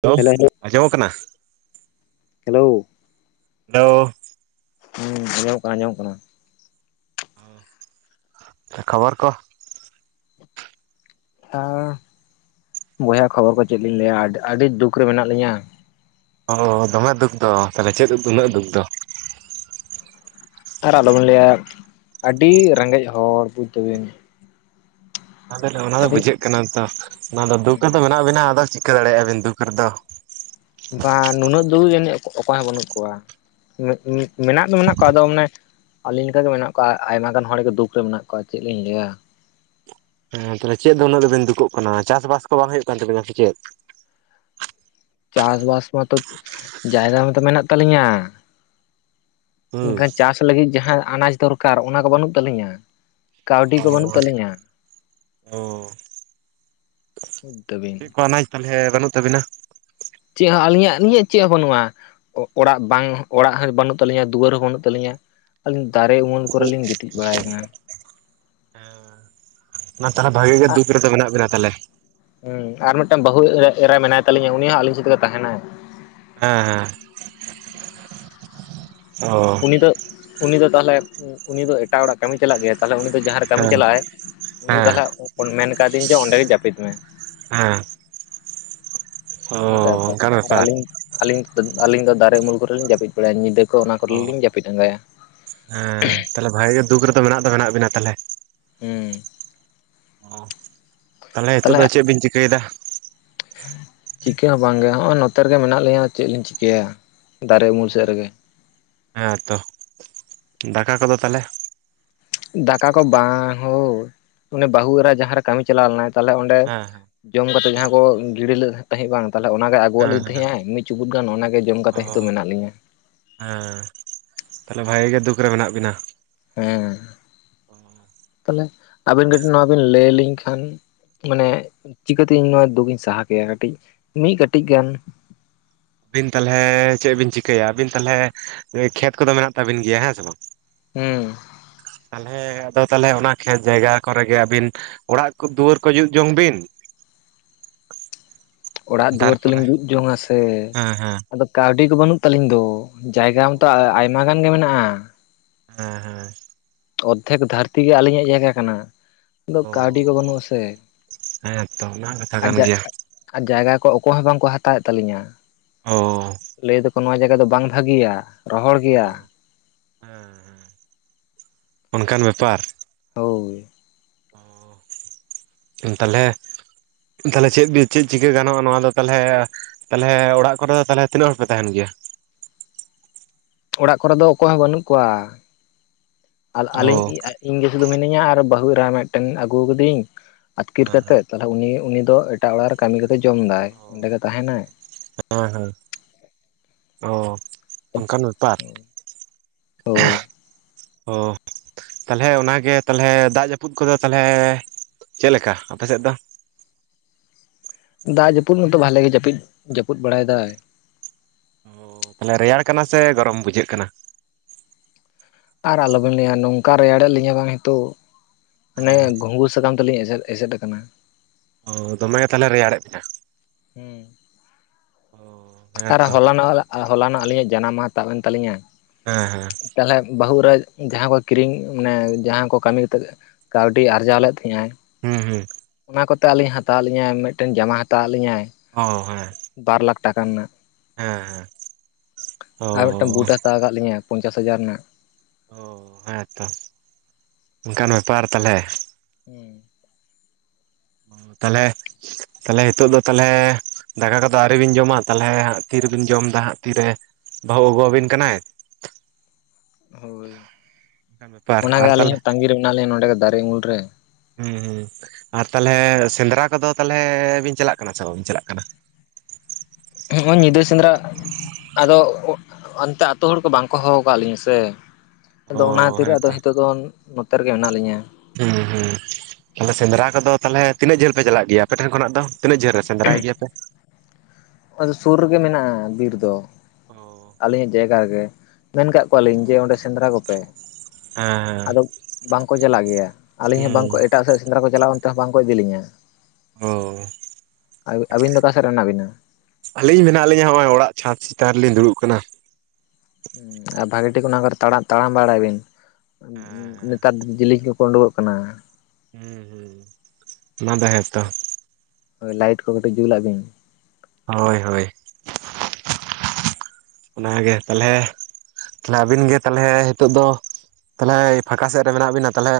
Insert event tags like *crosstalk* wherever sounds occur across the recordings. Hello ᱟᱸᱡᱚᱢᱚᱜ ᱠᱟᱱᱟ hello hello ᱟᱸᱡᱚᱢᱚᱜ ᱠᱟᱱᱟ? ᱟᱸᱡᱚᱢᱚᱜ ᱠᱟᱱᱟ? ᱠᱷᱚᱵᱚᱨ ᱠᱚ ᱟᱨ ᱵᱚᱭᱦᱟ ᱠᱷᱚᱵᱚᱨ ᱠᱚ ᱪᱮᱫ ᱞᱤᱧ ᱞᱟᱹᱭ ᱟ ᱟᱹᱰᱤ ᱫᱩᱠ ᱨᱮ ᱢᱮᱱᱟᱜ ᱞᱤᱧᱟᱹ ᱚ ᱫᱚᱢᱮ ᱫᱩᱠ ᱫᱚ ᱛᱟᱦᱚᱞᱮ ᱪᱮᱫ ᱩᱱᱟᱹᱜ ᱫᱩᱠ ᱫᱚ? ᱟᱨ ᱟᱞᱚᱵᱮᱱ ᱞᱟᱹᱭ ᱟ ᱟᱹᱰᱤ ᱨᱮᱸᱜᱮᱡ ᱦᱚᱲ ᱵᱩᱡᱽ ᱛᱟᱵᱤᱱ ᱮ ᱚᱱᱟ ᱫᱚ ᱵᱩᱡᱷᱟᱹᱜ ᱠᱟᱱᱟ ᱛᱚ ᱚᱱᱟ ᱫᱚ ᱫᱩᱠ ᱨᱮᱫᱚ ᱢᱮᱱᱟᱜ ᱵᱤᱱᱟ ᱟᱫᱚ ᱪᱤᱠᱟᱹ ᱫᱟᱲᱮᱭᱟᱜ-ᱟ ᱵᱤᱱ ᱫᱩᱠ ᱨᱮᱫᱚ ᱵᱟ ᱱᱩᱱᱟᱹᱜ ᱫᱩᱠ ᱡᱟᱹᱱᱤᱡ ᱚᱠᱚᱭ ᱦᱚᱸ ᱵᱟᱹᱱᱩᱜ ᱠᱚᱣᱟ ᱢᱮᱱᱟᱜ ᱫᱚ ᱢᱮᱱᱟᱜ ᱠᱚᱣᱟ ᱟᱫᱚ ᱢᱟᱱᱮ ᱟᱹᱞᱤᱧ ᱞᱮᱠᱟᱜ ᱜᱮ ᱢᱮᱱᱟᱜ ᱠᱚᱣᱟ ᱟᱭᱢᱟ ᱜᱟᱱ ᱦᱚᱲ ᱜᱮ ᱫᱩᱠ ᱨᱮ ᱢᱮᱱᱟᱜ ᱠᱚᱣᱟ ᱪᱮᱫ ᱞᱤᱧ ᱞᱟᱹᱭ ᱟ ᱦᱮᱸ ᱛᱟᱦᱚᱞᱮ ᱪᱮᱫ ᱫᱚ ᱩᱱᱟᱹᱜ ᱫᱚᱵᱮᱱ ᱫᱩᱠᱚᱜ ᱠᱟᱱᱟ ᱪᱟᱥᱵᱟᱥ ᱠᱚ ᱵᱟᱝ ᱦᱩᱭᱩᱜ ᱠᱟᱱ ᱛᱟᱵᱤᱱᱟ ᱥᱮ ᱪᱮᱫ? ᱪᱟᱥ ᱵᱟᱥ ᱢᱟᱛᱚ ᱡᱟᱭᱜᱟ ᱢᱟᱛᱚ ᱢᱮᱱᱟᱜ ᱛᱟᱞᱤᱧᱟ ᱦᱩᱸ ᱢᱮᱱᱠᱷᱟᱱ ᱪᱟᱥ ᱞᱟᱹᱜᱤᱫ ᱡᱟᱦᱟᱸ ᱟᱱᱟᱡ ᱫᱚᱨᱠᱟᱨ ᱚᱱᱟ ᱠᱚ ᱵᱟᱹᱱᱩᱜ ᱛᱟᱹᱞᱤᱧᱟ ᱠᱟᱹᱣᱰᱤ ᱠᱚ ᱵᱟᱹᱱᱩᱜ ᱛᱟᱹᱞᱤᱧᱟ ᱚ ᱪᱮᱫ ᱠᱚ *unintelligible* ᱟᱱᱟᱡ ᱛᱟᱦᱚᱞᱮ ᱵᱟᱹᱱᱩᱜ ᱛᱟᱵᱤᱱᱟ? ᱪᱮᱫ ᱦᱚᱸ ᱟᱹᱞᱤᱧᱟᱜ ᱟᱹᱞᱤᱧᱟᱜ ᱪᱮᱫ ᱦᱚᱸ ᱵᱟᱹᱱᱩᱜᱼᱟ᱾ ᱚᱲᱟᱜ ᱵᱟᱝ ᱚᱲᱟᱜ ᱦᱚᱸ ᱵᱟᱹᱱᱩᱜ ᱛᱟᱹᱞᱤᱧᱟ ᱫᱩᱣᱟᱹᱨ ᱦᱚᱸ ᱵᱟᱹᱱᱩᱜ ᱛᱟᱹᱞᱤᱧᱟ᱾ ᱟᱹᱞᱤᱧ ᱫᱟᱨᱮ ᱩᱢᱩᱞ ᱠᱚᱨᱮ ᱞᱤᱧ ᱜᱤᱛᱤᱡ ᱵᱟᱲᱟᱭ ᱠᱟᱱᱟ᱾ ᱚᱱᱟ ᱛᱟᱦᱚᱞᱮ ᱵᱷᱟᱜᱤ ᱜᱮ ᱫᱩᱠ ᱨᱮᱫᱚ ᱢᱮᱱᱟᱜ ᱵᱤᱱᱟ ᱛᱟᱦᱚᱞᱮ? ᱦᱮᱸ ᱟᱨ ᱢᱤᱫᱴᱟᱝ ᱵᱟᱹᱦᱩ ᱮᱨᱟᱭ ᱢᱮᱱᱟᱭ ᱛᱟᱞᱤᱧᱟ ᱩᱱᱤ ᱦᱚᱸ ᱟᱞᱤᱧ ᱥᱮᱫ ᱜᱮ ᱛᱟᱦᱮᱱᱟᱭ᱾ ᱦᱮᱸ ᱦᱮᱸ ᱚ ᱩᱱᱤ ᱫᱚ ᱩᱱᱤ ᱫᱚ ᱛᱟᱦᱚᱞᱮ ᱩᱱᱤ ᱫᱚ ᱮᱴᱟᱜ ᱦᱚᱲᱟᱜ ᱠᱟᱹᱢᱤ ᱪᱟᱞᱟᱜ ᱜᱮᱭᱟ? ᱛᱟᱦᱚᱞᱮ ᱩᱱᱤ ᱫᱚ ᱡᱟᱦᱟᱸᱨᱮ ᱠᱟᱹᱢᱤᱭ ᱦᱮᱸ ᱪᱟᱞᱟᱜᱟᱭ ᱩᱱᱤ ᱦᱮᱸ ᱛᱟᱦᱚᱞᱮ ᱢᱮᱱ ᱠᱟᱫᱮ ᱤᱧ ᱡᱮ ᱚᱸᱰᱮ ᱜᱮ ᱡᱟᱹᱯᱤᱫ ᱢᱮ᱾ ᱦᱮᱸ ᱚ ᱚᱱᱠᱟ ᱛᱚ ᱚᱱᱠᱟᱱ ᱟᱨ ᱵᱮᱯᱟᱨ ᱟᱹᱞᱤᱧ, ᱟᱹᱞᱤᱧ ᱟᱹᱞᱤᱧ ᱫᱚ ᱫᱟᱨᱮ ᱩᱢᱩᱞ ᱠᱚᱨᱮ ᱞᱤᱧ ᱡᱟᱹᱯᱤᱫ ᱵᱟᱲᱟᱭᱟ ᱧᱤᱫᱟᱹ ᱠᱚ ᱚᱱᱟ ᱠᱚᱨᱮ ᱚ ᱞᱤᱧ ᱡᱟᱹᱯᱤᱫ ᱟᱸᱜᱟᱭᱟ᱾ ᱦᱮᱸ ᱛᱟᱦᱞᱮ ᱵᱷᱟᱜᱤ ᱜᱮ ᱫᱩᱠ ᱨᱮᱫᱚ ᱢᱮᱱᱟᱜ ᱫᱚ ᱢᱮᱱᱟᱜ ᱵᱤᱱᱟ ᱛᱟᱦᱞᱮ, ᱦᱩᱸ ᱛᱟᱦᱞᱮ ᱦᱤᱛᱳᱜ ᱫᱚ ᱛᱟᱦᱚᱞᱮ ᱪᱮᱫ ᱵᱤᱱ ᱪᱤᱠᱟᱹᱭᱮᱫᱟ? ᱪᱤᱠᱟᱹ ᱦᱚᱸ ᱵᱟᱝ ᱜᱮ ᱦᱚᱸ ᱚᱭ ᱱᱚᱛᱮ ᱨᱮᱜᱮ ᱢᱮᱱᱟᱜ ᱞᱤᱧᱟᱹ ᱪᱮᱫ ᱞᱤᱧ ᱪᱤᱠᱟᱹᱭᱟ ᱫᱟᱨᱮ ᱚ ᱩᱢᱩᱞ ᱥᱮᱫ ᱨᱮᱜᱮ᱾ ᱦᱮᱸ ᱛᱚ ᱫᱟᱠᱟ ᱠᱚᱫᱚ ᱛᱟᱦᱞᱮ? ᱫᱟᱠᱟ ᱠᱚ ᱵᱟᱝ ᱦᱳ ᱩᱱᱤ ᱵᱟᱹᱦᱩ ᱮᱨᱟ ᱡᱟᱦᱟᱸᱨᱮ ᱠᱟᱹᱢᱤ ᱪᱟᱞᱟᱣ ᱞᱮᱱᱟᱭ ᱛᱟᱦᱞᱮ ᱚᱸᱰᱮ, ᱦᱮᱸ ᱦᱮᱸ ᱡᱚᱢ ᱠᱟᱛᱮᱜ ᱡᱟᱦᱟᱸ ᱠᱚ ᱜᱤᱲᱤ ᱞᱮᱫ ᱛᱟᱦᱮᱸᱫ ᱵᱟᱝ ᱛᱟᱦᱚᱞᱮ ᱚᱱᱟᱜᱮ ᱟᱹᱜᱩᱣᱟᱜ ᱦᱮᱸ ᱞᱤᱧ ᱦᱮᱸ ᱛᱟᱦᱮᱸᱫ ᱟᱭ ᱢᱤᱫ ᱪᱩᱯᱩᱫ ᱜᱟᱱ ᱚᱱᱟᱜᱮ ᱡᱚᱢ ᱠᱟᱛᱮ ᱚ ᱛᱮ ᱦᱤᱛᱚᱜ ᱢᱮᱱᱟᱜ ᱞᱤᱧᱟᱹ᱾ ᱦᱮᱸ ᱛᱟᱦᱞᱮ ᱵᱷᱟᱜᱮ ᱜᱮ ᱫᱩᱠ ᱨᱮ ᱢᱮᱱᱟᱜ ᱵᱤᱱᱟ᱾ ᱦᱮᱸ ᱛᱟᱦᱚᱞᱮ ᱟᱹᱵᱤᱱ ᱠᱟᱹᱴᱤᱡ ᱱᱚᱣᱟ ᱵᱤᱱ ᱞᱟᱹᱭ ᱤᱧ ᱠᱷᱟᱱ ᱢᱟᱱᱮ ᱪᱤᱠᱟᱹᱛᱮ ᱤᱧ ᱱᱚᱣᱟ ᱫᱩᱠ ᱤᱧ ᱥᱟᱦᱟ ᱠᱮᱭᱟ ᱠᱟᱹᱴᱤᱡ ᱢᱤᱫ ᱠᱟᱹᱴᱤᱡ ᱜᱟᱱ ᱟᱵᱤᱱ ᱛᱟᱦᱚᱞᱮ ᱪᱮᱫ ᱵᱤᱱ ᱪᱤᱠᱟᱹᱭᱟ, ᱟᱵᱤᱱ ᱛᱟᱦᱚᱞᱮ ᱠᱷᱮᱛ ᱠᱚᱫᱚ ᱢᱮᱱᱟᱜ ᱛᱟᱵᱤᱱ ᱜᱮᱭᱟ ᱦᱮᱸ ᱥᱮ ᱵᱟᱝ? ᱦᱩᱸ ᱛᱟᱦᱚᱞᱮ ᱟᱫᱚ ᱛᱟᱦᱚᱞᱮ ᱚᱱᱟ ᱠᱷᱮᱛ ᱡᱟᱭᱜᱟ ᱠᱚᱨᱮᱜᱮ ᱟᱵᱤᱱ ᱚᱲᱟᱜ ᱠᱚ ᱫᱩᱣᱟᱹᱨ ᱠᱚ ᱡᱩᱛ ᱡᱚᱝ ᱵᱤᱱ᱾ ᱚᱲᱟᱜ ᱫᱩᱣᱟᱹᱨ ᱛᱟᱨᱯᱚᱨᱮ ᱛᱟᱞᱤᱧ ᱡᱩᱛ ᱡᱚᱝ ᱟ ᱥᱮ ᱦᱮᱸ ᱦᱮᱸ ᱟᱫᱚ ᱠᱟᱹᱣᱰᱤ ᱠᱚ ᱵᱟᱹᱱᱩᱜ ᱛᱟᱹᱞᱤᱧ ᱫᱚ᱾ ᱡᱟᱭᱜᱟ ᱢᱟᱛᱚ ᱟᱭᱢᱟ ᱜᱟᱱ ᱜᱮ ᱢᱮᱱᱟᱜᱼᱟ᱾ ᱦᱮᱸ ᱦᱮᱸ ᱚᱨᱫᱷᱮᱠ ᱫᱷᱟᱹᱨᱛᱤ ᱜᱮ ᱟᱹᱞᱤᱧᱟᱜ ᱡᱟᱭᱜᱟ ᱠᱟᱱᱟ᱾ ᱫᱚ ᱠᱟᱹᱣᱰᱤ ᱠᱚ ᱚ ᱵᱟᱹᱱᱩᱜ ᱟ ᱥᱮ ᱦᱮᱸ ᱛᱚ ᱚᱱᱟ ᱠᱟᱛᱷᱟ ᱟᱡᱼᱼ ᱠᱟᱱ ᱜᱮᱭᱟ ᱟᱨ ᱡᱟᱭᱜᱟ ᱠᱚ ᱚᱠᱚᱭ ᱦᱚᱸ ᱵᱟᱝᱠᱚ ᱦᱟᱛᱟᱣ ᱮᱫ ᱛᱟᱹᱞᱤᱧᱟ᱾ ᱚ ᱞᱟᱹᱭ ᱫᱟᱠᱚ ᱱᱚᱣᱟ ᱡᱟᱭᱜᱟ ᱫᱚ ᱵᱟᱝ ᱵᱷᱟᱹᱜᱮᱭᱟ ᱨᱚᱦᱚᱲ ᱜᱮᱭᱟ᱾ ᱦᱮᱸ ᱦᱮᱸ ᱚᱱᱠᱟᱱ ᱵᱮᱯᱟᱨ᱾ ᱦᱳᱭ ᱚ ᱛᱟᱦᱚᱞᱮ ᱛᱟᱦᱞᱮ ᱪᱮᱫ ᱵᱤᱱ ᱪᱮᱫ ᱪᱤᱠᱟᱹ ᱜᱟᱱᱚᱜᱼᱟ ᱱᱚᱣᱟ ᱫᱚ ᱛᱟᱦᱚᱞᱮ ᱛᱟᱦᱚᱞᱮ ᱚᱲᱟᱜ ᱠᱚᱨᱮ ᱫᱚ ᱛᱟᱦᱚᱞᱮ ᱛᱤᱱᱟᱹᱜ ᱦᱚᱲ ᱯᱮ ᱛᱟᱦᱮᱱ ᱜᱮᱭᱟ? ᱚᱲᱟᱜ ᱠᱚᱨᱮ ᱫᱚ ᱚᱠᱚᱭ ᱦᱚᱸ ᱵᱟᱹᱱᱩᱜ ᱠᱚᱣᱟ ᱟᱹᱞᱤᱧᱼᱼ ᱚ ᱤᱧ ᱜᱮ ᱥᱩᱫᱷᱩ ᱢᱤᱱᱤᱧᱟ ᱟᱨ ᱵᱟᱹᱦᱩ ᱮᱨᱟ ᱢᱤᱫᱴᱮᱱ ᱟᱹᱜᱩ ᱟᱠᱟᱫ ᱫᱤᱭᱟᱹᱧ ᱟᱹᱛᱠᱤᱨ ᱦᱮᱸ ᱦᱮᱸ ᱠᱟᱛᱮᱫ, ᱛᱟᱦᱚᱞᱮ ᱩᱱᱤ ᱩᱱᱤ ᱫᱚ ᱮᱴᱟᱜ ᱚᱲᱟᱜ ᱨᱮ ᱠᱟᱹᱢᱤ ᱠᱟᱛᱮ ᱡᱚᱢᱫᱟᱭ ᱚᱸᱰᱮ ᱜᱮ ᱛᱟᱦᱮᱱᱟᱭ, ᱦᱮᱸ ᱦᱮᱸ ᱚ ᱚᱱᱠᱟᱱ ᱵᱮᱯᱟᱨ ᱦᱳᱭ ᱚ ᱛᱟᱞᱦᱮ ᱚᱱᱟᱜᱮ ᱛᱟᱞᱦᱮ ᱫᱟᱜ ᱡᱟᱹᱯᱩᱫ ᱠᱚᱫᱚ ᱛᱟᱞᱦᱮ ᱪᱮᱫ ᱞᱮᱠᱟ ᱟᱯᱮᱥᱮᱫ ᱫᱚ? ᱫᱟᱜ ᱡᱟᱹᱯᱩᱫ ᱢᱚᱛᱚ ᱵᱷᱟᱜᱮ ᱜᱮ ᱡᱟᱹᱯᱤᱫ, ᱡᱟᱹᱯᱩᱫ ᱵᱟᱲᱟᱭ ᱫᱟᱭ᱾ ᱛᱟᱦᱚᱞᱮ ᱨᱮᱭᱟᱲ ᱠᱟᱱᱟ ᱥᱮ ᱜᱚᱨᱚᱢ ᱵᱩᱡᱷᱟᱹᱜ ᱠᱟᱱᱟ? ᱟᱨ ᱟᱞᱚᱵᱮᱱ ᱞᱟᱹᱭ ᱟ ᱱᱚᱝᱠᱟ ᱨᱮᱭᱟᱲ ᱮᱫ ᱞᱤᱧᱟᱹ ᱵᱟᱝ ᱱᱤᱛᱚᱜ ᱢᱟᱱᱮ ᱜᱷᱩᱜᱩ ᱥᱟᱠᱟᱢ ᱛᱤᱞᱤᱧ ᱮᱥᱮᱫ ᱮᱥᱮᱫ ᱠᱟᱱᱟ᱾ ᱚ ᱫᱚᱢᱮ ᱛᱟᱦᱚᱞᱮ ᱨᱮᱭᱟᱲ ᱮᱫ ᱵᱤᱱᱟ ᱦᱮᱸ ᱚ ᱟᱨ ᱦᱚᱞᱟᱱᱚᱜ ᱦᱚᱞᱟᱱᱚᱜ ᱟᱹᱞᱤᱧᱟᱜ ᱡᱟᱱᱟᱢ ᱢᱟᱦᱟ ᱛᱟᱵ ᱮᱱ ᱛᱟᱞᱤᱧᱟ᱾ ᱦᱮᱸ ᱦᱮᱸ ᱛᱟᱦᱚᱞᱮ ᱵᱟᱹᱦᱩ ᱮᱨᱟ ᱡᱟᱦᱟᱸ ᱠᱚ ᱠᱤᱨᱤᱧ ᱢᱟᱱᱮ ᱡᱟᱦᱟᱸ ᱠᱚ ᱠᱟᱹᱢᱤ ᱛᱮᱜᱮ ᱠᱟᱛᱮᱫ ᱠᱟᱹᱣᱰᱤ ᱟᱨᱡᱟᱣ ᱞᱮᱫ ᱛᱟᱦᱮᱫ ᱟᱭ ᱦᱩᱸ ᱦᱩᱸ ᱚᱱᱟ ᱠᱚᱛᱮ ᱟᱹᱞᱤᱧ ᱦᱟᱛᱟᱣ ᱟᱜ ᱞᱤᱧᱟᱭ ᱢᱤᱫᱴᱮᱱ ᱡᱟᱢᱟ ᱦᱟᱛᱟᱣ ᱟᱜ ᱞᱤᱧᱟᱭ ᱚ ᱦᱮ ᱵᱟᱨ ᱞᱟᱠᱷ ᱴᱟᱠᱟ ᱨᱮᱱᱟᱜ ᱚ ᱟᱨ ᱢᱤᱫᱴᱟᱝ ᱵᱩᱴ ᱮ ᱦᱟᱛᱟᱣ ᱠᱟᱫ ᱞᱤᱧᱟᱹ ᱯᱚᱱᱪᱟᱥ ᱦᱟᱡᱟᱨ ᱨᱮᱱᱟᱜ ᱚ ᱦᱮᱸ ᱛᱚ ᱚᱱᱠᱟᱱ ᱵᱮᱯᱟᱨ ᱛᱟᱦᱚᱞᱮ᱾ ᱦᱮᱸ ᱛᱟᱦᱚᱞᱮ, ᱛᱟᱦᱚᱞᱮ, ᱱᱤᱛᱚᱜ ᱫᱚ ᱛᱟᱦᱚᱞᱮ ᱫᱟᱠᱟ ᱠᱚᱫᱚ ᱟᱹᱣᱨᱤ ᱵᱤᱱ ᱡᱚᱢᱟ ᱛᱟᱦᱚᱞᱮ ᱛᱤᱨᱮᱵᱮᱱ ᱡᱚᱢ ᱫᱟ ᱦᱟᱸᱜ ᱛᱤᱨᱮ ᱵᱟᱹᱦᱩ ᱟᱹᱜᱩᱣᱟᱵᱮᱱ ᱠᱟᱱᱟᱭ ᱦᱳᱭ ᱚᱱᱠᱟᱱ ᱵᱮᱯᱟᱨ ᱚᱱᱟᱜᱮ ᱟᱨ ᱛᱟᱦᱚᱞᱮ ᱟᱹᱞᱤᱧᱟᱜ ᱛᱟᱜᱤᱨᱮ ᱢᱮᱱᱟᱜ ᱞᱤᱧᱟ ᱱᱚᱰᱮ ᱜᱮ ᱫᱟᱨᱮ ᱩᱢᱩᱞ ᱨᱮ᱾ ᱦᱮᱸ ᱦᱮᱸ ᱟᱨ ᱛᱟᱦᱚᱞᱮ ᱥᱮᱸᱫᱽᱨᱟ ᱠᱚᱫᱚ ᱛᱟᱦᱚᱞᱮ ᱵᱤᱱ ᱪᱟᱞᱟᱜ ᱠᱟᱱᱟ ᱥᱮ ᱵᱟᱵᱤᱱ ᱪᱟᱞᱟᱜ ᱠᱟᱱᱟ? ᱱᱚᱜ-ᱚᱭ ᱧᱤᱫᱟᱹ ᱥᱮᱸᱫᱽᱨᱟ ᱟᱫᱚ ᱚᱱᱛᱮ ᱟᱛᱳ ᱦᱚᱲ ᱠᱚ ᱵᱟᱝ ᱠᱚ ᱦᱚᱦᱚᱣᱟ ᱠᱟᱫ ᱞᱤᱧᱟ ᱥᱮ ᱚ ᱟᱫᱚ ᱚᱱᱟ ᱠᱷᱟᱹᱛᱤᱨ ᱟᱫᱚ ᱦᱮᱸᱛᱚ ᱱᱤᱛᱚᱜ ᱫᱚ ᱱᱚᱛᱮ ᱨᱮᱜᱮ ᱢᱮᱱᱟᱜ ᱞᱤᱧᱟᱹ᱾ ᱦᱮᱸ ᱦᱩᱸ ᱛᱟᱦᱚᱞᱮ ᱥᱮᱸᱫᱽᱨᱟ ᱠᱚᱫᱚ ᱛᱟᱦᱚᱞᱮ ᱛᱤᱱᱟᱹᱜ ᱡᱷᱟᱹᱞ ᱯᱮ ᱪᱟᱞᱟᱜ ᱜᱮᱭᱟ ᱟᱯᱮᱴᱷᱮᱱ ᱠᱷᱚᱱᱟᱜ ᱫᱚ? ᱛᱤᱱᱟᱹᱜ ᱡᱷᱟᱹᱞ ᱨᱮ ᱥᱮᱫᱽᱨᱟᱹᱭ ᱜᱮᱭᱟᱹ ᱯᱮ ᱟᱫᱚ ᱥᱩᱨ ᱨᱮᱜᱮ ᱢᱮᱱᱟᱜ-ᱟ ᱵᱤᱨ, ᱫᱚ ᱟᱹᱞᱤᱧᱟᱜ ᱡᱟᱭᱜᱟ ᱨᱮᱜᱮ ᱢᱮᱱ ᱠᱟᱜ ᱠᱚ ᱠᱚᱣᱟᱞᱤᱧ ᱡᱮ ᱚᱸᱰᱮ ᱥᱮᱸᱫᱽᱨᱟ ᱠᱚᱯᱮ᱾ ᱦᱮᱸ ᱟᱫᱚ ᱵᱟᱝᱠᱚ ᱪᱟᱞᱟᱜ ᱜᱮᱭᱟ ᱟᱹᱞᱤᱧ ᱦᱚᱸ ᱦᱮᱸ ᱦᱩᱸ ᱵᱟᱝᱠᱚ ᱮᱴᱠ ᱮᱴᱟᱜ ᱥᱮᱫ ᱥᱮᱸᱫᱽᱨᱟ ᱠᱚ ᱪᱟᱞᱟᱜ-ᱟ ᱚᱱᱛᱮ ᱦᱚᱸ ᱵᱟᱝᱠᱚ ᱤᱫᱤ ᱞᱤᱧᱟᱹ ᱚ ᱟᱹᱵᱤᱱ ᱫᱚ ᱚᱠᱟ ᱥᱮᱫ ᱨᱮ ᱢᱮᱱᱟᱜ ᱵᱤᱱᱟ? ᱟᱹᱞᱤᱧ ᱢᱮᱱᱟᱜ ᱞᱤᱧᱟ ᱱᱚᱜ-ᱚᱭ ᱚᱲᱟᱜ ᱪᱷᱟᱸᱫᱽ ᱪᱮᱛᱟᱱ ᱨᱮᱞᱤᱧ ᱫᱩᱲᱩᱵ ᱠᱟᱱᱟ᱾ ᱟᱨ ᱵᱷᱟᱜᱤ ᱴᱷᱤᱠ ᱚᱱᱟ ᱠᱚᱨᱮ ᱛᱟᱲᱟᱢ ᱵᱟᱲᱟᱭ ᱵᱤᱱ ᱦᱮᱸ ᱱᱮᱛᱟᱨ ᱡᱤᱞᱮᱧ ᱠᱚ ᱩᱰᱩᱠᱚᱜ ᱠᱟᱱᱟ᱾ ᱦᱩᱸ ᱦᱩᱸ ᱚᱱᱟ ᱫᱚ ᱦᱮᱸᱛᱚ ᱦᱳᱭ ᱞᱟᱭᱤᱴ ᱠᱚ ᱠᱟᱹᱴᱤᱡ ᱡᱩᱞᱟᱜ ᱵᱤᱱ ᱦᱳᱭ ᱦᱳᱭ ᱚᱱᱟᱜᱮ ᱛᱟᱦᱚᱞᱮ ᱛᱟᱦᱞᱮ ᱟᱵᱤᱱ ᱜᱮ ᱛᱟᱦᱚᱞᱮ ᱱᱤᱛᱚᱜ ᱫᱚ ᱛᱟᱦᱚᱞᱮ ᱯᱷᱟᱸᱠᱟ ᱥᱮᱫ ᱨᱮ ᱢᱮᱱᱟᱜ ᱵᱤᱱᱟ ᱛᱟᱦᱚᱞᱮ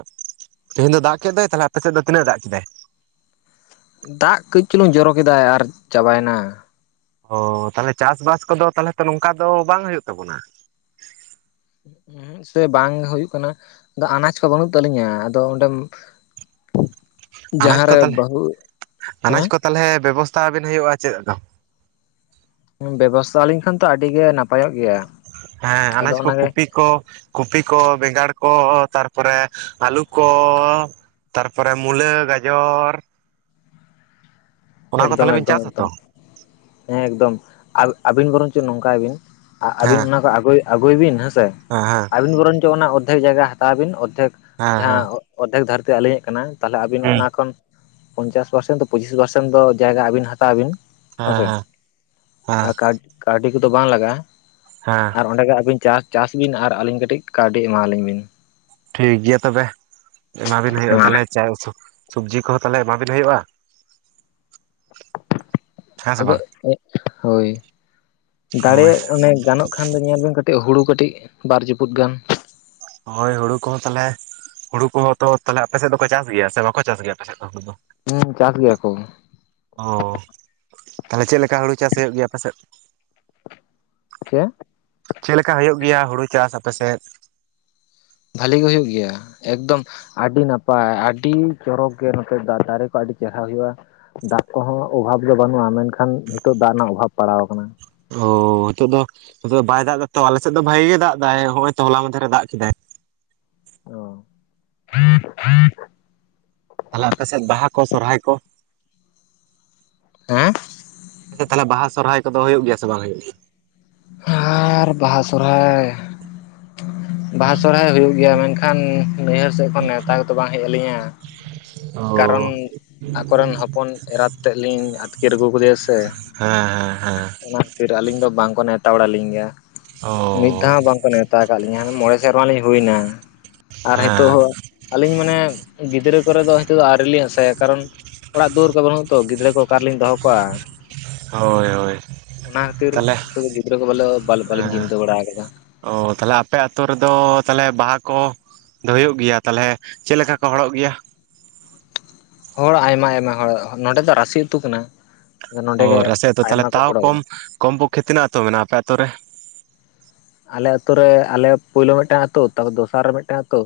ᱛᱮᱦᱮᱧ ᱫᱚ ᱫᱟᱜ ᱠᱮᱫ ᱫᱚᱭ ᱛᱟᱦᱚᱞᱮ ᱟᱯᱮ ᱥᱮᱫ ᱫᱚ ᱛᱤᱱᱟᱹᱜ ᱫᱟᱜ ᱠᱮᱫᱟᱭ? ᱫᱟᱜ ᱠᱟᱹᱡ ᱪᱩᱞᱩᱝ ᱡᱚᱨᱚ ᱠᱮᱫᱟ ᱟᱨ ᱪᱟᱵᱟᱭᱮᱱᱟ ᱚ ᱛᱟᱦᱚᱞᱮ ᱪᱟᱥᱵᱟᱥ ᱠᱚᱫᱚ ᱛᱟᱦᱚᱞᱮ ᱛᱚ ᱱᱚᱝᱠᱟ ᱫᱚ ᱵᱟᱝ ᱦᱩᱭᱩᱜ ᱛᱟᱵᱚᱱᱟ ᱦᱩᱸ ᱥᱮ ᱵᱟᱝ ᱦᱩᱭᱩᱜ ᱠᱟᱱᱟ ᱟᱱᱟᱡ ᱠᱚ ᱵᱟᱹᱱᱩᱜ ᱛᱟᱹᱞᱤᱧᱟ ᱟᱫᱚ ᱚᱸᱰᱮ ᱟᱱᱟᱡᱽ ᱠᱚ ᱡᱟᱦᱟᱸᱨᱮ ᱛᱟᱞᱮ ᱵᱟᱹᱦᱩ ᱟᱱᱟᱡ ᱦᱮᱸ ᱠᱚ ᱛᱟᱦᱚᱞᱮ ᱵᱮᱵᱚᱥᱛᱟ ᱟᱵᱮᱱ ᱦᱩᱭᱩᱜ-ᱟ ᱪᱮᱫ ᱫᱚ ᱵᱮᱵᱚᱥᱛᱷᱟ ᱟᱹᱞᱤᱧ ᱠᱷᱟᱱ ᱛᱚ ᱟᱹᱰᱤ ᱜᱮ ᱱᱟᱯᱟᱭᱚᱜ ᱜᱮᱭᱟ᱾ ᱦᱮᱸ ᱟᱫᱚ ᱟᱱᱟᱡ ᱠᱚ ᱚᱱᱟᱜᱮ ᱠᱩᱯᱤ ᱠᱚ ᱠᱚᱯᱤ, ᱠᱚ ᱵᱮᱸᱜᱟᱲ, ᱠᱚ ᱛᱟᱨᱯᱚᱨᱮ ᱟᱹᱞᱩ, ᱠᱚ ᱛᱟᱨᱯᱚᱨᱮ ᱢᱩᱞᱟᱹ, ᱜᱟᱡᱚᱨ, ᱚᱱᱟ ᱠᱚ ᱮᱠᱫᱚᱢ ᱛᱟᱞᱦᱮ ᱵᱤᱱ ᱮᱠᱫᱚᱢ ᱪᱟᱥ ᱮᱠᱫᱚᱢ ᱟᱛᱚ ᱦᱮᱸ ᱮᱠᱫᱚᱢ ᱟᱹᱵᱤᱱ ᱵᱚᱨᱚᱱ ᱪᱮᱫ ᱱᱚᱝᱠᱟᱭ ᱵᱤᱱ ᱟᱨ ᱟᱹᱵᱤᱱ ᱚᱱᱟ ᱠᱚ ᱟᱹᱜᱩᱭ ᱟᱹᱜᱩᱭ ᱵᱤᱱ, ᱦᱮᱸᱥᱮ! ᱟᱸᱻᱦᱟᱸ ᱾ ᱟᱵᱤᱱ ᱵᱚᱨᱚᱱ ᱪᱚ, ᱚᱱᱟ ᱚᱨᱫᱷᱮᱠ ᱡᱟᱭᱜᱟ, ᱦᱟᱛᱟᱣ ᱟᱹᱵᱤᱱ, ᱚᱨᱫᱷᱮᱠ ᱦᱮᱸ ᱡᱟᱦᱟᱸ, ᱦᱮᱸ ᱚᱨᱫᱷᱮᱠ ᱫᱷᱟᱹᱨᱛᱤ ᱟᱹᱞᱤᱧᱟᱜ ᱠᱟᱱᱟ ᱾ ᱛᱟᱦᱚᱞᱮ, ᱟᱹᱵᱤᱱ ᱦᱮᱸ ᱚᱱᱟ ᱠᱷᱚᱱ ᱯᱚᱧᱪᱟᱥ ᱯᱟᱨᱥᱮᱱ, ᱯᱚᱸᱪᱤᱥ ᱯᱟᱨᱥᱮᱱ ᱫᱚ, ᱡᱟᱭᱜᱟ ᱟᱹᱵᱤᱱ ᱦᱟᱛᱟᱣ ᱵᱤᱱ ᱾ ᱦᱮᱸ ᱦᱮᱸᱥᱮ, ᱦᱮᱸ ᱟᱨ ᱠᱟ ᱠᱟᱹᱣᱰᱤ ᱠᱚᱫᱚ ᱵᱟᱝ ᱞᱟᱜᱟᱜ-ᱟ ᱾ ᱦᱮᱸ ᱟᱨ ᱚᱸᱰᱮ ᱜᱮ, ᱟᱹᱵᱤᱱ ᱪᱟᱥ, ᱪᱟᱥ ᱵᱤᱱ ᱟᱨ ᱟᱹᱞᱤᱧ ᱠᱟᱹᱴᱤᱡ, ᱠᱟᱹᱣᱰᱤ ᱮᱢᱟ ᱦᱟᱞᱤᱧ ᱵᱤᱱ ᱾ ᱴᱷᱤᱠ ᱜᱮᱭᱟ ᱛᱚᱵᱮ ᱾ ᱮᱢᱟ ᱵᱤᱱ ᱦᱮᱸ ᱦᱩᱭᱩᱜ-ᱟ ᱾ ᱛᱟᱦᱚᱞᱮ, ᱡᱟᱭᱦᱳᱠ *unintelligible* ᱥᱚᱵᱽᱡᱤ ᱠᱚᱦᱚᱸ ᱛᱟᱦᱚᱞᱮ, ᱮᱢᱟᱵᱤᱱ ᱦᱩᱭᱩᱜ-ᱟ ᱾ ᱦᱮᱸ ᱥᱮ ᱟᱫᱚ ᱵᱟᱝ *unintelligible* ᱮ ᱦᱳᱭ ᱦᱳᱭ ᱫᱟᱲᱮᱭᱟᱜ, ᱚᱱᱮ ᱜᱟᱱᱚᱜ ᱠᱷᱟᱱ ᱫᱚ ᱧᱮᱞ ᱵᱮᱱ, ᱠᱟᱹᱴᱤᱡ ᱦᱩᱲᱩ ᱠᱟᱹᱴᱤᱡ, ᱵᱟᱨ ᱡᱟᱹᱯᱩᱫ ᱜᱟᱱ ᱦᱳᱭ! ᱦᱳᱲᱳ ᱠᱚᱦᱚᱸ ᱛᱟᱦᱚᱞᱮ ᱦᱳᱲᱳ ᱠᱚᱦᱚᱸ ᱛᱚ ᱛᱟᱦᱚᱞᱮ, ᱟᱯᱮ ᱥᱮᱫ ᱫᱚᱠᱚ ᱪᱟᱥ ᱜᱮᱭᱟ ᱥᱮ ᱵᱟᱠᱚ ᱪᱟᱥ ᱜᱮᱭᱟ, ᱟᱯᱮ ᱥᱮᱫ ᱫᱚ ᱦᱳᱲᱳ ᱫᱚ? ᱦᱮᱸ, ᱪᱟᱥ ᱜᱮᱭᱟ ᱠᱚ ᱾ ᱚᱻ, ᱛᱟᱦᱚᱞᱮ ᱪᱮᱫ ᱞᱮᱠᱟ ᱦᱳᱲᱳ ᱪᱟᱥ ᱦᱩᱭᱩᱜ ᱜᱮᱭᱟ, ᱟᱯᱮᱥᱮᱫ? ᱪᱮᱫ? *unintelligible* ᱪᱮᱫ ᱞᱮᱠᱟ ᱦᱩᱭᱩᱜ ᱜᱮᱭᱟ, ᱦᱳᱲᱳ ᱪᱟᱥ ᱟᱯᱮ ᱥᱮᱫ? ᱵᱷᱟᱞᱤ ᱜᱮ ᱦᱩᱭᱩᱜ ᱜᱮᱭᱟ ᱾ ᱮᱠᱫᱚᱢ ᱟᱹᱰᱤ ᱱᱟᱯᱟᱭ, ᱟᱹᱰᱤ ᱪᱚᱨᱚᱠ ᱜᱮ, ᱱᱚᱛᱮ ᱫᱟᱨᱮ ᱠᱚ, ᱟᱹᱰᱤ ᱪᱮᱦᱨᱟ ᱦᱩᱭᱩᱜᱼᱟ ᱾ ᱫᱟᱜ ᱠᱚᱦᱚᱸ ᱚᱵᱷᱟᱵᱽ ᱫᱚ ᱵᱟᱹᱱᱩᱜᱼᱟ ᱾ ᱢᱮᱱᱠᱷᱟᱱ ᱱᱤᱛᱚᱜ, ᱫᱟᱜ ᱨᱮᱱᱟᱜ ᱚᱵᱷᱟᱵᱽ ᱯᱟᱲᱟᱣ ᱟᱠᱟᱱᱟ ᱾ ᱦᱚᱻᱭ ᱱᱤᱛᱚᱜ ᱫᱚ, ᱱᱤᱛᱚᱜ ᱫᱚ ᱵᱟᱭ ᱫᱟᱜ ᱮᱫᱟ ᱾ ᱛᱚ, ᱟᱞᱮ ᱥᱮᱫ ᱫᱚ, ᱵᱷᱟᱜᱤ ᱜᱮ ᱫᱟᱜ ᱮᱫᱟ ᱾ ᱦᱚ ᱚᱭ ᱛᱚ ᱦᱚᱞᱟ ᱢᱟᱫᱷᱮᱨᱮ ᱫᱟᱜ ᱠᱮᱫᱟᱭ ᱾ ᱦᱳᱭ *inaudible* ᱛᱟᱦᱚᱞᱮ, ᱟᱯᱮ ᱥᱮᱫ ᱵᱟᱦᱟ ᱠᱚ, ᱥᱚᱨᱦᱟᱭ ᱠᱚ? ᱦᱮᱸᱻ᱾ *unintelligible* ᱛᱟᱦᱚᱞᱮ, ᱵᱟᱦᱟ ᱥᱚᱨᱦᱟᱭ ᱠᱚ ᱫᱚ, ᱦᱩᱭᱩᱜ ᱜᱮᱭᱟ ᱥᱮ, ᱵᱟᱝᱟ ᱜᱮ? ᱟᱻᱨᱻ, ᱵᱟᱦᱟ ᱥᱚᱨᱦᱟᱭ ᱾ ᱵᱟᱦᱟ ᱥᱚᱨᱦᱟᱭ ᱦᱩᱭᱩᱜ ᱜᱮᱭᱟ ᱾ ᱢᱮᱱᱠᱷᱟᱱ, ᱱᱟᱹᱭᱦᱟᱹᱨ ᱥᱮᱫ ᱠᱷᱚᱱ, ᱱᱮᱣᱛᱟ ᱠᱚᱫᱚ, ᱵᱟᱝ ᱦᱮᱡ ᱟᱞᱤᱧᱟ ᱾ ᱠᱟᱨᱚᱱ ᱚ ᱟᱠᱚ ᱨᱮᱱ, ᱦᱚᱯᱚᱱ ᱮᱨᱟᱛ ᱛᱮᱫ ᱞᱤᱧ, ᱟᱹᱛᱠᱤᱨ ᱟᱹᱜᱩ, ᱟᱠᱟᱫᱮᱭᱟ ᱥᱮ ᱾ ᱦᱮᱸᱼᱦᱮᱸᱻ ᱾ ᱚᱱᱟ ᱠᱷᱟᱹᱛᱤᱨ ᱟᱹᱞᱤᱧ ᱫᱚ, ᱵᱟᱝᱠᱚ ᱱᱮᱣᱛᱟ ᱵᱟᱲᱟ ᱞᱤᱧ ᱜᱮᱭᱟ ᱚ ᱾ ᱢᱤᱫ ᱫᱷᱟᱣ ᱦᱚᱸ ᱵᱟᱝᱠᱚ ᱱᱮᱣ ᱛᱟᱣ ᱟᱠᱟᱫ ᱞᱤᱧᱟ, ᱢᱚᱬᱮ ᱥᱮᱨᱢᱟ ᱞᱤᱧ ᱦᱩᱭᱮᱱᱟ, ᱟᱨ ᱱᱤᱛᱚᱜ ᱦᱮᱸ ᱦᱚᱸ ᱟᱹᱞᱤᱧ ᱢᱟᱱᱮ ᱜᱤᱫᱽᱨᱟᱹ ᱠᱚᱨᱮ ᱫᱚ, ᱦᱚᱭᱛᱳ ᱟᱹᱣᱨᱤ ᱞᱤᱧ ᱟᱥᱟᱭᱟ ᱾ ᱠᱟᱨᱚᱱ, ᱚᱲᱟᱜ ᱫᱩᱣᱟᱹᱨ ᱠᱚ ᱵᱟᱹᱱᱩᱜ ᱛᱚ, ᱜᱤᱫᱽᱨᱟᱹ ᱠᱚ ᱚᱠᱟ? ᱨᱤᱞᱤᱧ ᱫᱚᱦᱚ ᱠᱚᱣᱟ ᱾ ᱦᱳᱭ ᱦᱳᱭ ᱚᱱᱟ ᱠᱷᱟᱹᱛᱤᱨ, ᱛᱟᱦᱚᱞᱮ ᱱᱤᱛᱚᱜ ᱜᱤᱫᱽᱨᱟᱹ ᱠᱚ, ᱵᱚᱞᱮ ᱵᱟᱞᱤᱧ ᱪᱤᱱᱛᱟᱹ ᱵᱟᱲᱟ ᱟᱠᱟᱫᱟ ᱾ ᱚᱼ ᱛᱟᱦᱞᱮ, ᱟᱯᱮ ᱟᱹᱛᱩ ᱨᱮᱫᱚ ᱛᱟᱦᱚᱞᱮ, ᱵᱟᱦᱟ ᱠᱚ ᱫᱚ ᱦᱩᱭᱩᱜ ᱜᱮᱭᱟ ᱾ ᱛᱟᱞᱦᱮ ᱪᱮᱫ ᱞᱮᱠᱟ ᱠᱚ ᱦᱚᱲᱚᱜ ᱜᱮᱭᱟ? ᱦᱚᱲ, ᱟᱭᱢᱟ ᱟᱭᱢᱟ ᱦᱚᱲ, ᱱᱚᱰᱮ ᱫᱚ ᱨᱟᱥᱤ ᱟᱹᱛᱩ ᱠᱟᱱᱟ ᱾ ᱚ ᱼ, ᱨᱟᱹᱥᱤ ᱟᱛᱳ ᱾ ᱛᱟᱦᱚᱞᱮ, ᱛᱟᱣ ᱠᱚᱢ, ᱠᱚᱢ ᱯᱚᱠᱠᱷᱮ, ᱛᱤᱱᱟᱹᱜ ᱟᱛᱳ ᱢᱮᱱᱟᱜᱼᱟ? ᱟᱯᱮ ᱟᱛᱳ ᱨᱮ ᱾ ᱟᱞᱮ ᱟᱹᱛᱩ ᱨᱮ, ᱟᱞᱮ ᱯᱳᱭᱞᱳ ᱢᱤᱫᱴᱟᱝ ᱟᱹᱛᱩ, ᱛᱟᱨᱯᱚᱨ ᱫᱚᱥᱟᱨ ᱨᱮ ᱢᱤᱫᱴᱟᱝ ᱟᱹᱛᱩ,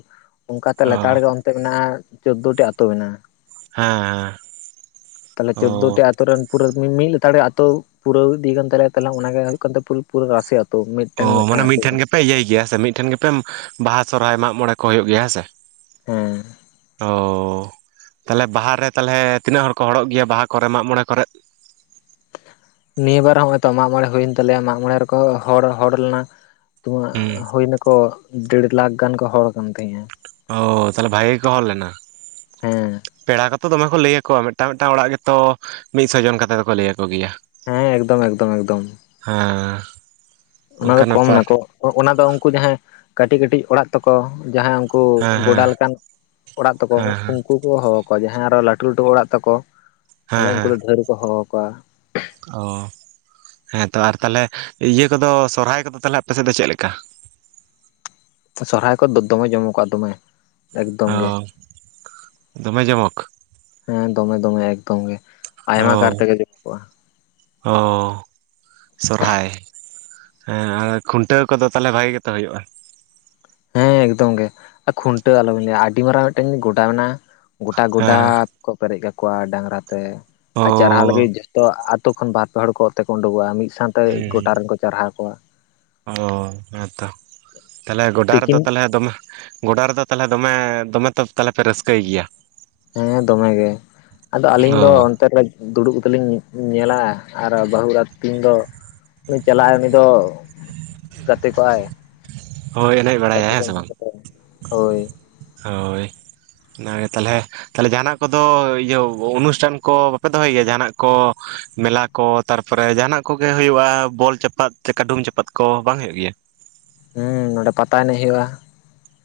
ᱚᱱᱠᱟ ᱛᱮ ᱞᱮᱛᱟᱲ ᱚ ᱜᱮ ᱢᱮᱱᱟᱜᱼᱟ ᱾ ᱪᱳᱫᱫᱳᱴᱤ ᱟᱛᱳ ᱢᱮᱱᱟᱜᱼᱟ ᱾ ᱦᱮᱸᱼᱦᱮᱸᱻ ᱾ ᱛᱟᱦᱚᱞᱮ, ᱪᱳᱫᱫᱳᱴᱤ ᱟᱹᱛᱩ ᱨᱮᱱ ᱯᱩᱨᱟᱹ ᱢᱤᱫ, ᱢᱤᱫ ᱞᱟᱛᱟᱲ ᱜᱮ ᱟᱛᱳ ᱯᱩᱨᱟᱹᱣ ᱤᱫᱤᱭ ᱠᱟᱱ ᱛᱟᱞᱮᱭᱟ ᱛᱟᱞᱟᱝ ᱾ ᱚᱱᱟ ᱜᱮ *unintelligible* ᱯᱩᱨᱟ. ᱨᱟᱥᱤ ᱟᱹᱛᱩ ᱾ ᱚᱻ, ᱢᱟᱱᱮ ᱢᱤᱫᱴᱷᱮᱱ ᱜᱮᱯᱮ, ᱤᱭᱟᱹᱭ ᱜᱮᱭᱟ, ᱦᱮᱸᱥᱮ, ᱢᱤᱫᱴᱷᱮᱱ ᱜᱮᱯᱮ, ᱵᱟᱦᱟ ᱥᱚᱨᱦᱟᱭ, ᱢᱟᱜᱽ ᱢᱚᱬᱮ ᱠᱚ ᱦᱩᱭᱩᱜ ᱜᱮᱭᱟ ᱾ ᱦᱮᱸ ᱥᱮ? ᱦᱮᱸᱻ ᱾ ᱚᱻ ᱛᱟᱦᱚᱞᱮ, ᱵᱟᱦᱟ ᱨᱮ ᱛᱟᱦᱚᱞᱮ, ᱛᱤᱱᱟᱹᱜ? ᱦᱚᱲ ᱠᱚ ᱦᱚᱲᱚᱜ ᱜᱮᱭᱟ ᱾ ᱵᱟᱦᱟ ᱠᱚᱨᱮ, ᱢᱟᱜ ᱢᱚᱬᱮ ᱠᱚᱨᱮ ᱾ ᱱᱤᱭᱟᱹ ᱵᱟᱨ ᱦᱚᱸ, ᱦᱚᱭ ᱛᱚ ᱢᱟᱜ ᱢᱚᱬᱮ, ᱦᱩᱭᱮᱱ ᱛᱟᱞᱮᱭᱟ ᱾ ᱢᱟᱜ ᱢᱚᱬᱮ ᱨᱮᱠᱚ ᱦᱚᱲ, ᱦᱚᱲ ᱞᱮᱱᱟ ᱾ ᱚᱶᱟ, ᱦᱩᱸ ᱦᱩᱭᱮᱱᱟ ᱠᱚ, ᱰᱮᱲ ᱞᱟᱠᱷ ᱜᱟᱱ ᱠᱚ, ᱦᱚᱲ ᱠᱟᱱ ᱛᱟᱦᱮᱸᱜᱼᱟ ᱾ ᱚᱻ, ᱛᱟᱦᱞᱮ ᱵᱷᱟᱜᱮ ᱜᱮ ᱠᱚ, ᱦᱚᱲ ᱞᱮᱱᱟ ᱦᱮᱸ ᱾ ᱯᱮᱲᱟ ᱠᱚᱛᱚ, ᱫᱚᱢᱮ ᱠᱚ, ᱞᱟᱹᱭ ᱟᱠᱚᱣᱟ ᱾ ᱢᱤᱫᱴᱟᱝ, ᱢᱤᱫᱴᱟᱝ ᱚᱲᱟᱜ ᱜᱮᱛᱚ, ᱢᱤᱫᱥᱚ ᱡᱚᱱ ᱠᱟᱛᱮᱫ ᱫᱚᱠᱚ, ᱞᱟᱹᱭ ᱟᱠᱚ ᱜᱮᱭᱟ ᱾ ᱦᱮᱸ, ᱮᱠᱫᱚᱢ, ᱮᱠᱫᱚᱢ ᱮᱠᱫᱚᱢ ᱾ ᱦᱮᱸᱻ ᱾ ᱚᱱᱟ ᱫᱚ ᱠᱚᱢ ᱱᱟᱠᱚ ᱚᱱᱟ ᱫᱚ ᱩᱱᱠᱩ ᱡᱟᱦᱟᱸᱭ ᱠᱟᱹᱴᱤᱡ ᱠᱟᱹᱴᱤᱡ ᱚᱲᱟᱜ ᱛᱟᱠᱚ ᱡᱟᱦᱟᱸᱭ ᱩᱱᱠᱩᱼᱼ ᱦᱮᱸ ᱠᱚ ᱦᱮᱸ ᱜᱚᱰᱟ ᱞᱮᱠᱟᱱ ᱚᱲᱟᱜ ᱛᱟᱠᱚ᱾ ᱦᱮᱸ ᱦᱮᱸ ᱩᱱᱠᱩᱼᱼ ᱩᱱᱠᱩ ᱠᱚ ᱦᱚᱦᱚ ᱟᱠᱚᱣᱟ ᱡᱟᱦᱟᱸᱭ ᱟᱨᱚ ᱞᱟᱹᱴᱩ ᱞᱟᱹᱴᱩ ᱚᱲᱟᱜ ᱛᱟᱠᱚ ᱛᱟᱦᱚᱞᱮ ᱦᱮᱸ ᱩᱱᱠᱩ ᱦᱮᱸ ᱫᱚ ᱫᱷᱟᱹᱨ ᱜᱮ ᱠᱚ ᱦᱚᱦᱚ ᱟᱠᱚᱣᱟ᱾ ᱚ ᱦᱮᱸ ᱛᱚ ᱟᱨ ᱛᱟᱦᱚᱞᱮ ᱤᱭᱟᱹ ᱠᱚᱫᱚ ᱥᱚᱨᱦᱟᱭ ᱠᱚᱫᱚ ᱛᱟᱦᱚᱞᱮ ᱟᱯᱮ ᱥᱮᱫ ᱫᱚ ᱪᱮᱫ ᱞᱮᱠᱟ? ᱥᱚᱨᱦᱟᱭ ᱠᱚᱫᱚ ᱫᱚᱢᱮ ᱡᱚᱢ ᱠᱟᱜᱼᱟ ᱫᱚᱢᱮ, ᱮᱠᱫᱚᱢ ᱜᱮ ᱚ ᱫᱚᱢᱮ ᱡᱚᱢᱚᱠ? ᱦᱮᱸ ᱫᱚᱢᱮ ᱫᱚᱢᱮ ᱮᱠᱫᱚᱢ ᱜᱮ᱾ ᱟᱭᱢᱟ ᱠᱟᱨ ᱚᱻ ᱛᱮᱜᱮ ᱡᱚᱢ ᱠᱚᱜᱼᱟ ᱚᱻ ᱥᱚᱨᱦᱟᱭ᱾ ᱦᱮᱸ ᱟᱨ ᱠᱷᱩᱱᱴᱟᱹᱣ ᱠᱚᱫᱚ ᱛᱟᱦᱚᱞᱮ ᱵᱷᱟᱜᱤ ᱜᱮᱛᱚ ᱦᱩᱭᱩᱜᱼᱟ? ᱦᱮᱸ ᱮᱠᱫᱚᱢ ᱜᱮ ᱠᱷᱩᱱᱴᱟᱹᱣ ᱟᱞᱚ ᱵᱤᱱ ᱞᱟᱹᱭᱟ ᱟᱹᱰᱤ ᱢᱟᱨᱟᱝ ᱢᱤᱫᱴᱮᱱ ᱜᱚᱰᱟ ᱢᱮᱱᱟᱜᱼᱟ ᱜᱚᱴᱟ ᱦᱮᱸ ᱜᱚᱰᱟᱼᱼ ᱦᱮᱸ ᱠᱚ ᱯᱮᱨᱮᱡ ᱠᱟᱠᱚᱣᱟ ᱰᱟᱝᱨᱟ ᱛᱮ ᱚ ᱟᱨ ᱪᱟᱨᱦᱟᱣ ᱞᱟᱹᱜᱤᱫᱼᱼ ᱛᱚ ᱟᱛᱳ ᱠᱷᱚᱱ ᱵᱟᱨ ᱯᱮ ᱦᱚᱲ ᱠᱚ ᱚᱛ ᱛᱮᱠᱚ ᱩᱰᱩᱠᱚᱜᱼᱟ ᱢᱤᱫ ᱥᱟᱶᱛᱮ ᱦᱩᱸ ᱜᱚᱴᱟ ᱦᱩᱸ ᱨᱮᱱᱠᱚ ᱪᱟᱨᱦᱟᱣ ᱠᱚᱣᱟ᱾ ᱚ ᱦᱮᱸᱛᱚ ᱛᱟᱦᱚᱞᱮ ᱜᱚᱰᱟ ᱨᱮᱫᱚ ᱛᱤᱠᱤᱱ ᱛᱟᱦᱚᱞᱮ ᱫᱚᱢᱮᱼᱼ ᱜᱚᱰᱟ ᱨᱮᱫᱚ ᱛᱟᱦᱚᱞᱮ ᱫᱚᱢᱮ ᱫᱚᱢᱮ ᱛᱚ ᱛᱟᱦᱚᱞᱮ ᱯᱮ ᱨᱟᱹᱥᱠᱟᱹᱭ ᱜᱮᱭᱟ? ᱦᱮᱸ ᱫᱚᱢᱮ ᱜᱮ ᱟᱫᱚ ᱟᱹᱞᱤᱧ ᱫᱚ ᱚ ᱚᱱᱛᱮ ᱨᱮᱼᱼ ᱫᱩᱲᱩᱵ ᱠᱟᱛᱮ ᱞᱤᱧ ᱧᱮᱞᱟ ᱟᱨ ᱵᱟᱹᱦᱩ ᱮᱨᱟ ᱛᱤᱧ ᱫᱚ ᱩᱱᱤ ᱪᱟᱞᱟᱜᱼᱟᱭ ᱩᱱᱤ ᱫᱚᱼᱼ ᱜᱟᱛᱮ ᱠᱚᱜᱟᱭ ᱦᱳᱭ ᱮᱱᱮᱡ ᱵᱟᱲᱟᱭᱟ ᱜᱟᱛᱮ ᱠᱚ ᱦᱮᱸ ᱥᱮ ᱢᱮᱱᱟᱜ ᱵᱟᱝ ᱠᱚᱛᱟᱭᱟ ᱦᱳᱭ᱾ ᱦᱳᱭ ᱚᱱᱟᱜᱮ ᱛᱟᱦᱚᱞᱮᱼᱼ ᱛᱟᱦᱞᱮ ᱡᱟᱦᱟᱱᱟᱜ ᱠᱚᱫᱚ ᱤᱭᱟᱹ ᱚᱱᱩᱥᱴᱷᱟᱱ ᱠᱚ ᱵᱟᱯᱮ ᱫᱚᱦᱚᱭ ᱜᱮᱭᱟ? ᱡᱟᱦᱟᱱᱟᱜ ᱠᱚ ᱢᱮᱞᱟᱼᱼ ᱠᱚ ᱛᱟᱨᱯᱚᱨᱮ ᱡᱟᱦᱟᱱᱟᱜ ᱠᱚᱜᱮ ᱦᱩᱭᱩᱜᱼᱟ ᱵᱚᱞ ᱪᱟᱯᱟᱫ ᱪᱮᱠᱟ ᱠᱟᱹᱰᱩᱢ ᱪᱟᱯᱟᱫ ᱠᱚ ᱵᱟᱝ ᱦᱩᱭᱩᱜ ᱜᱮᱭᱟ? ᱦᱩᱸ ᱱᱚᱸᱰᱮ ᱯᱟᱛᱟ ᱮᱱᱮᱡ ᱦᱩᱭᱩᱜᱼᱟ᱾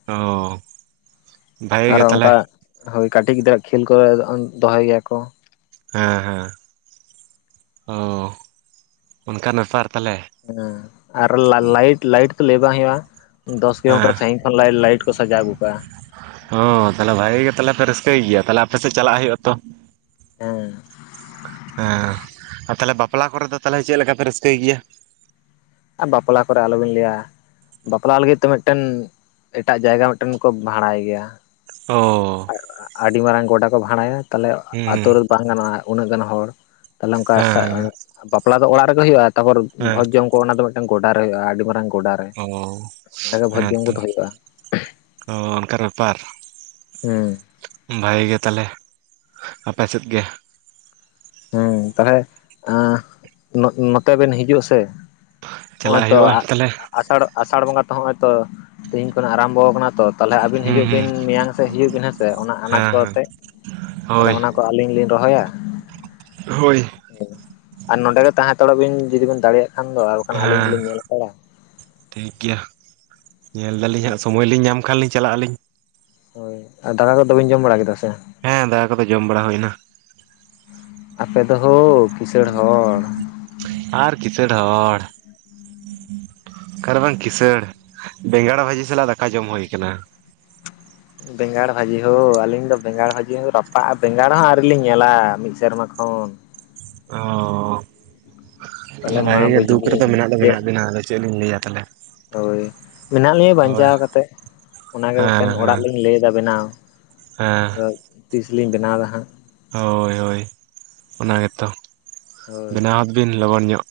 ᱚᱸᱻ ᱟᱨᱚ ᱚᱱᱠᱟ ᱦᱳᱭ ᱠᱟᱹᱴᱤᱡ ᱜᱤᱫᱽᱨᱟᱹ ᱠᱷᱮᱞ ᱠᱚ ᱫᱚᱦᱚᱭ ᱜᱮᱭᱟ ᱠᱚ᱾ ᱦᱮᱸ ᱦᱮᱸ ᱚ ᱚᱱᱠᱟᱱ ᱵᱮᱯᱟᱨ ᱛᱟᱦᱚᱞᱮ᱾ ᱦᱮᱸ ᱟᱨ ᱞᱟᱭᱤᱴ ᱞᱟᱭᱤᱴ ᱛᱚ ᱞᱟᱹᱭ ᱵᱟᱝ ᱦᱩᱭᱩᱜᱼᱟ᱾ ᱫᱚᱥ ᱦᱮᱸ ᱠᱤᱞᱳᱢᱤᱴᱟᱨ ᱥᱟᱺᱜᱤᱧ ᱠᱷᱚᱱ ᱞᱟᱭᱤᱴ ᱞᱟᱭᱤᱴ ᱠᱚ ᱥᱟᱡᱟᱣ ᱟᱹᱜᱩ ᱠᱟᱜᱼᱟ᱾ ᱦᱚ ᱛᱟᱦᱞᱮ ᱵᱷᱟᱜᱤ ᱜᱮ ᱛᱟᱦᱞᱮ ᱯᱮ ᱨᱟᱹᱥᱠᱟᱹᱭ ᱜᱮᱭᱟ ᱛᱟᱦᱞᱮ ᱟᱯᱮ ᱥᱮᱫ ᱪᱟᱞᱟᱜ ᱦᱩᱭᱩᱜ ᱟᱛᱚ, ᱦᱮᱸ ᱦᱮᱸ ᱟᱨ ᱛᱟᱞᱦᱮ ᱵᱟᱯᱞᱟ ᱠᱚᱨᱮ ᱫᱚ ᱛᱟᱞᱦᱮ ᱪᱮᱫᱞᱮᱠᱟᱯᱮ ᱨᱟᱹᱥᱠᱟᱹᱭ ᱜᱮᱭᱟ? ᱟᱨ ᱵᱟᱯᱞᱟ ᱠᱚᱨᱮ ᱟᱞᱚᱵᱤᱱ ᱞᱟᱹᱭᱟ᱾ ᱵᱟᱯᱞᱟ ᱞᱟᱹᱜᱤᱫ ᱛᱮ ᱢᱤᱫᱴᱮᱱ ᱮᱴᱟᱜ ᱡᱟᱭᱜᱟ ᱢᱤᱫᱴᱮᱱ ᱠᱚ ᱵᱷᱟᱲᱟᱭ ᱜᱮᱭᱟ᱾ ᱚ ᱟᱹᱰᱤ ᱢᱟᱨᱟᱝ ᱜᱚᱰᱟ ᱠᱚ ᱵᱷᱟᱲᱟᱭᱟ ᱛᱟᱦᱞᱮ ᱦᱩᱸ ᱟᱛᱳ ᱦᱮᱸ ᱨᱮᱫᱚ ᱵᱟᱝ ᱜᱟᱱᱚᱜᱼᱟ᱾ ᱩᱱᱟᱹᱜ ᱜᱟᱱ ᱦᱚᱲ, ᱛᱟᱦᱚᱞᱮ ᱚᱱᱠᱟ ᱦᱮᱸ ᱵᱟᱯᱞᱟ ᱫᱚ ᱚᱲᱟᱜ ᱨᱮᱜᱮ ᱦᱩᱭᱩᱜᱼᱟ ᱛᱟᱯᱚᱨ ᱦᱮᱸ ᱵᱷᱚᱡᱽ ᱡᱚᱢᱼᱼ ᱠᱚ ᱚᱱᱟ ᱫᱚ ᱢᱤᱫᱴᱟᱝ ᱜᱚᱰᱟ ᱨᱮ ᱦᱩᱭᱩᱜᱼᱟ ᱟᱹᱰᱤ ᱢᱟᱨᱟᱝ ᱜᱚᱰᱟᱨᱼᱼ ᱚ ᱦᱮᱸᱛᱚ ᱚ ᱚᱱᱠᱟ ᱵᱮᱯᱟᱨ᱾ ᱦᱮᱸ ᱵᱷᱟᱜᱤ ᱜᱮ ᱛᱟᱦᱞᱮ ᱟᱯᱮ ᱥᱮᱫ ᱜᱮᱼᱼ ᱦᱮᱸ ᱛᱟᱦᱚᱞᱮ ᱟ ᱱᱚ ᱱᱚᱛᱮ ᱵᱮᱱ ᱦᱤᱡᱩᱜ ᱟᱥᱮ? ᱦᱚᱸᱜᱼᱚᱭ ᱪᱟᱞᱟᱜ ᱛᱚ ᱦᱩᱭᱩᱜᱼᱟ ᱛᱟᱦᱚᱞᱮ ᱟᱥᱟᱲ ᱟᱥᱟᱲ ᱵᱚᱸᱜᱟ ᱛᱚ ᱦᱚᱸᱜᱼᱚᱭ ᱛᱚ ᱛᱮᱦᱤᱧ ᱠᱷᱚᱱ ᱟᱨᱟᱢᱵᱚ ᱠᱟᱱᱟ, ᱛᱚ ᱛᱟᱦᱚᱞᱮ ᱟᱵᱤᱱ ᱦᱩᱸ ᱦᱤᱡᱩᱜ ᱦᱩᱸ ᱵᱤᱱ ᱢᱮᱭᱟᱝ ᱥᱮᱫ ᱦᱤᱡᱩᱜ ᱵᱤᱱ ᱦᱮᱸᱥᱮ ᱚᱱᱟ ᱟᱱᱟᱡ ᱦᱮᱸ ᱠᱚ ᱦᱮᱸ ᱟᱛᱮ ᱛᱟᱦᱚᱞᱮ ᱦᱳᱭ ᱚᱱᱟᱠᱚ ᱟᱹᱞᱤᱧ ᱞᱤᱧ ᱨᱚᱦᱚᱭᱟᱼᱼ ᱦᱳᱭ᱾ ᱟᱨ ᱱᱚᱸᱰᱮ ᱜᱮ ᱛᱟᱦᱮᱸ ᱛᱟᱦᱮ ᱦᱟᱛᱟᱲᱚᱜ ᱵᱤᱱ ᱡᱩᱫᱤ ᱵᱤᱱ ᱫᱟᱲᱮᱭᱟᱜ ᱠᱷᱟᱱ ᱫᱚ ᱟᱨ ᱵᱟᱠᱷᱟᱱ ᱟᱹᱞᱤᱧ ᱦᱮᱸ ᱜᱮᱞᱤᱧ ᱧᱮᱞ ᱦᱟᱛᱟ ᱲᱟ ᱴᱷᱤᱠ ᱜᱮᱭᱟ ᱧᱮᱞ ᱫᱟᱞᱤᱧ ᱦᱳᱭ ᱦᱟᱸᱜ ᱥᱚᱢᱚᱭ ᱞᱤᱧ ᱧᱟᱢ ᱠᱷᱟᱱ ᱞᱤᱧ ᱪᱟᱞᱟᱜ ᱟᱹᱞᱤᱧ ᱦᱳᱭ ᱟᱨ ᱫᱟᱠᱟ ᱠᱚᱫᱚ ᱵᱮᱱ ᱡᱚᱢ ᱵᱟᱲᱟ ᱠᱮᱫᱟ ᱥᱮ? ᱦᱮᱸ ᱫᱟᱠᱟ ᱠᱚᱫᱚ ᱡᱚᱢ ᱵᱟᱲᱟ ᱦᱩᱭ ᱮᱱᱟ ᱟᱯᱮ ᱫᱚ ᱦᱳ ᱠᱤᱥᱟᱹᱬ ᱦᱚᱲ, ᱟᱨ ᱠᱤᱥᱟᱹᱬ ᱦᱚᱲ, ᱚᱠᱟ ᱨᱮ ᱵᱟᱝ ᱠᱤᱥᱟᱹᱬ ᱵᱮᱸᱜᱟᱲ ᱵᱷᱟᱹᱡᱤ ᱥᱟᱞᱟᱜ ᱫᱟᱠᱟ ᱡᱚᱢ ᱦᱩᱭᱟᱠᱟᱱᱟ᱾ ᱵᱮᱸᱜᱟᱲ ᱵᱷᱟᱹᱡᱤ ᱦᱳ ᱟᱹᱞᱤᱧ ᱫᱚ ᱵᱮᱸᱜᱟᱲ ᱵᱷᱟᱹᱡᱤ ᱦᱚᱸ ᱨᱟᱯᱟᱜᱼᱟ ᱵᱮᱸᱜᱟᱲ ᱦᱚᱸ ᱟᱹᱣᱨᱤ ᱞᱤᱧ ᱧᱮᱞᱟ ᱢᱤᱫ ᱥᱮᱨᱢᱟ ᱠᱷᱚᱱ, ᱚᱻ ᱛᱟᱦᱞᱮ ᱛᱟᱦᱚᱞᱮ ᱢᱟ ᱵᱷᱟᱜᱤ ᱜᱮ ᱵᱩᱡᱽ ᱫᱩᱠ ᱨᱮᱫᱚ ᱵᱤᱱ ᱢᱮᱱᱟᱜ ᱫᱚ ᱪᱮᱫ ᱢᱮᱱᱟᱜ ᱵᱤᱱᱟ ᱟᱫᱚ ᱪᱮᱫ ᱞᱤᱧ ᱞᱟᱹᱭᱟ ᱛᱟᱦᱚᱞᱮ᱾ ᱦᱳᱭ ᱢᱮᱱᱟᱜ ᱞᱤᱧᱟᱹ ᱦᱳᱭ ᱵᱟᱧᱪᱟᱣ ᱠᱟᱛᱮᱫ ᱚᱱᱟᱜᱮ ᱦᱮᱸ ᱢᱤᱫᱴᱮᱱ ᱚᱲᱟᱜ ᱦᱮᱸ ᱞᱤᱧ ᱞᱟᱹᱭᱫᱟ ᱵᱮᱱᱟᱣ ᱦᱮᱸ ᱛᱤᱥᱞᱤᱧ ᱵᱮᱱᱟᱣ ᱫᱟ ᱦᱟᱸᱜ᱾ ᱦᱳᱭ ᱦᱳᱭ ᱚᱱᱟ ᱜᱮᱛᱚ ᱦᱳᱭ ᱵᱮᱱᱟᱣ ᱦᱚᱫ ᱵᱤᱱ ᱞᱚᱜᱚᱱ ᱧᱚᱜ᱾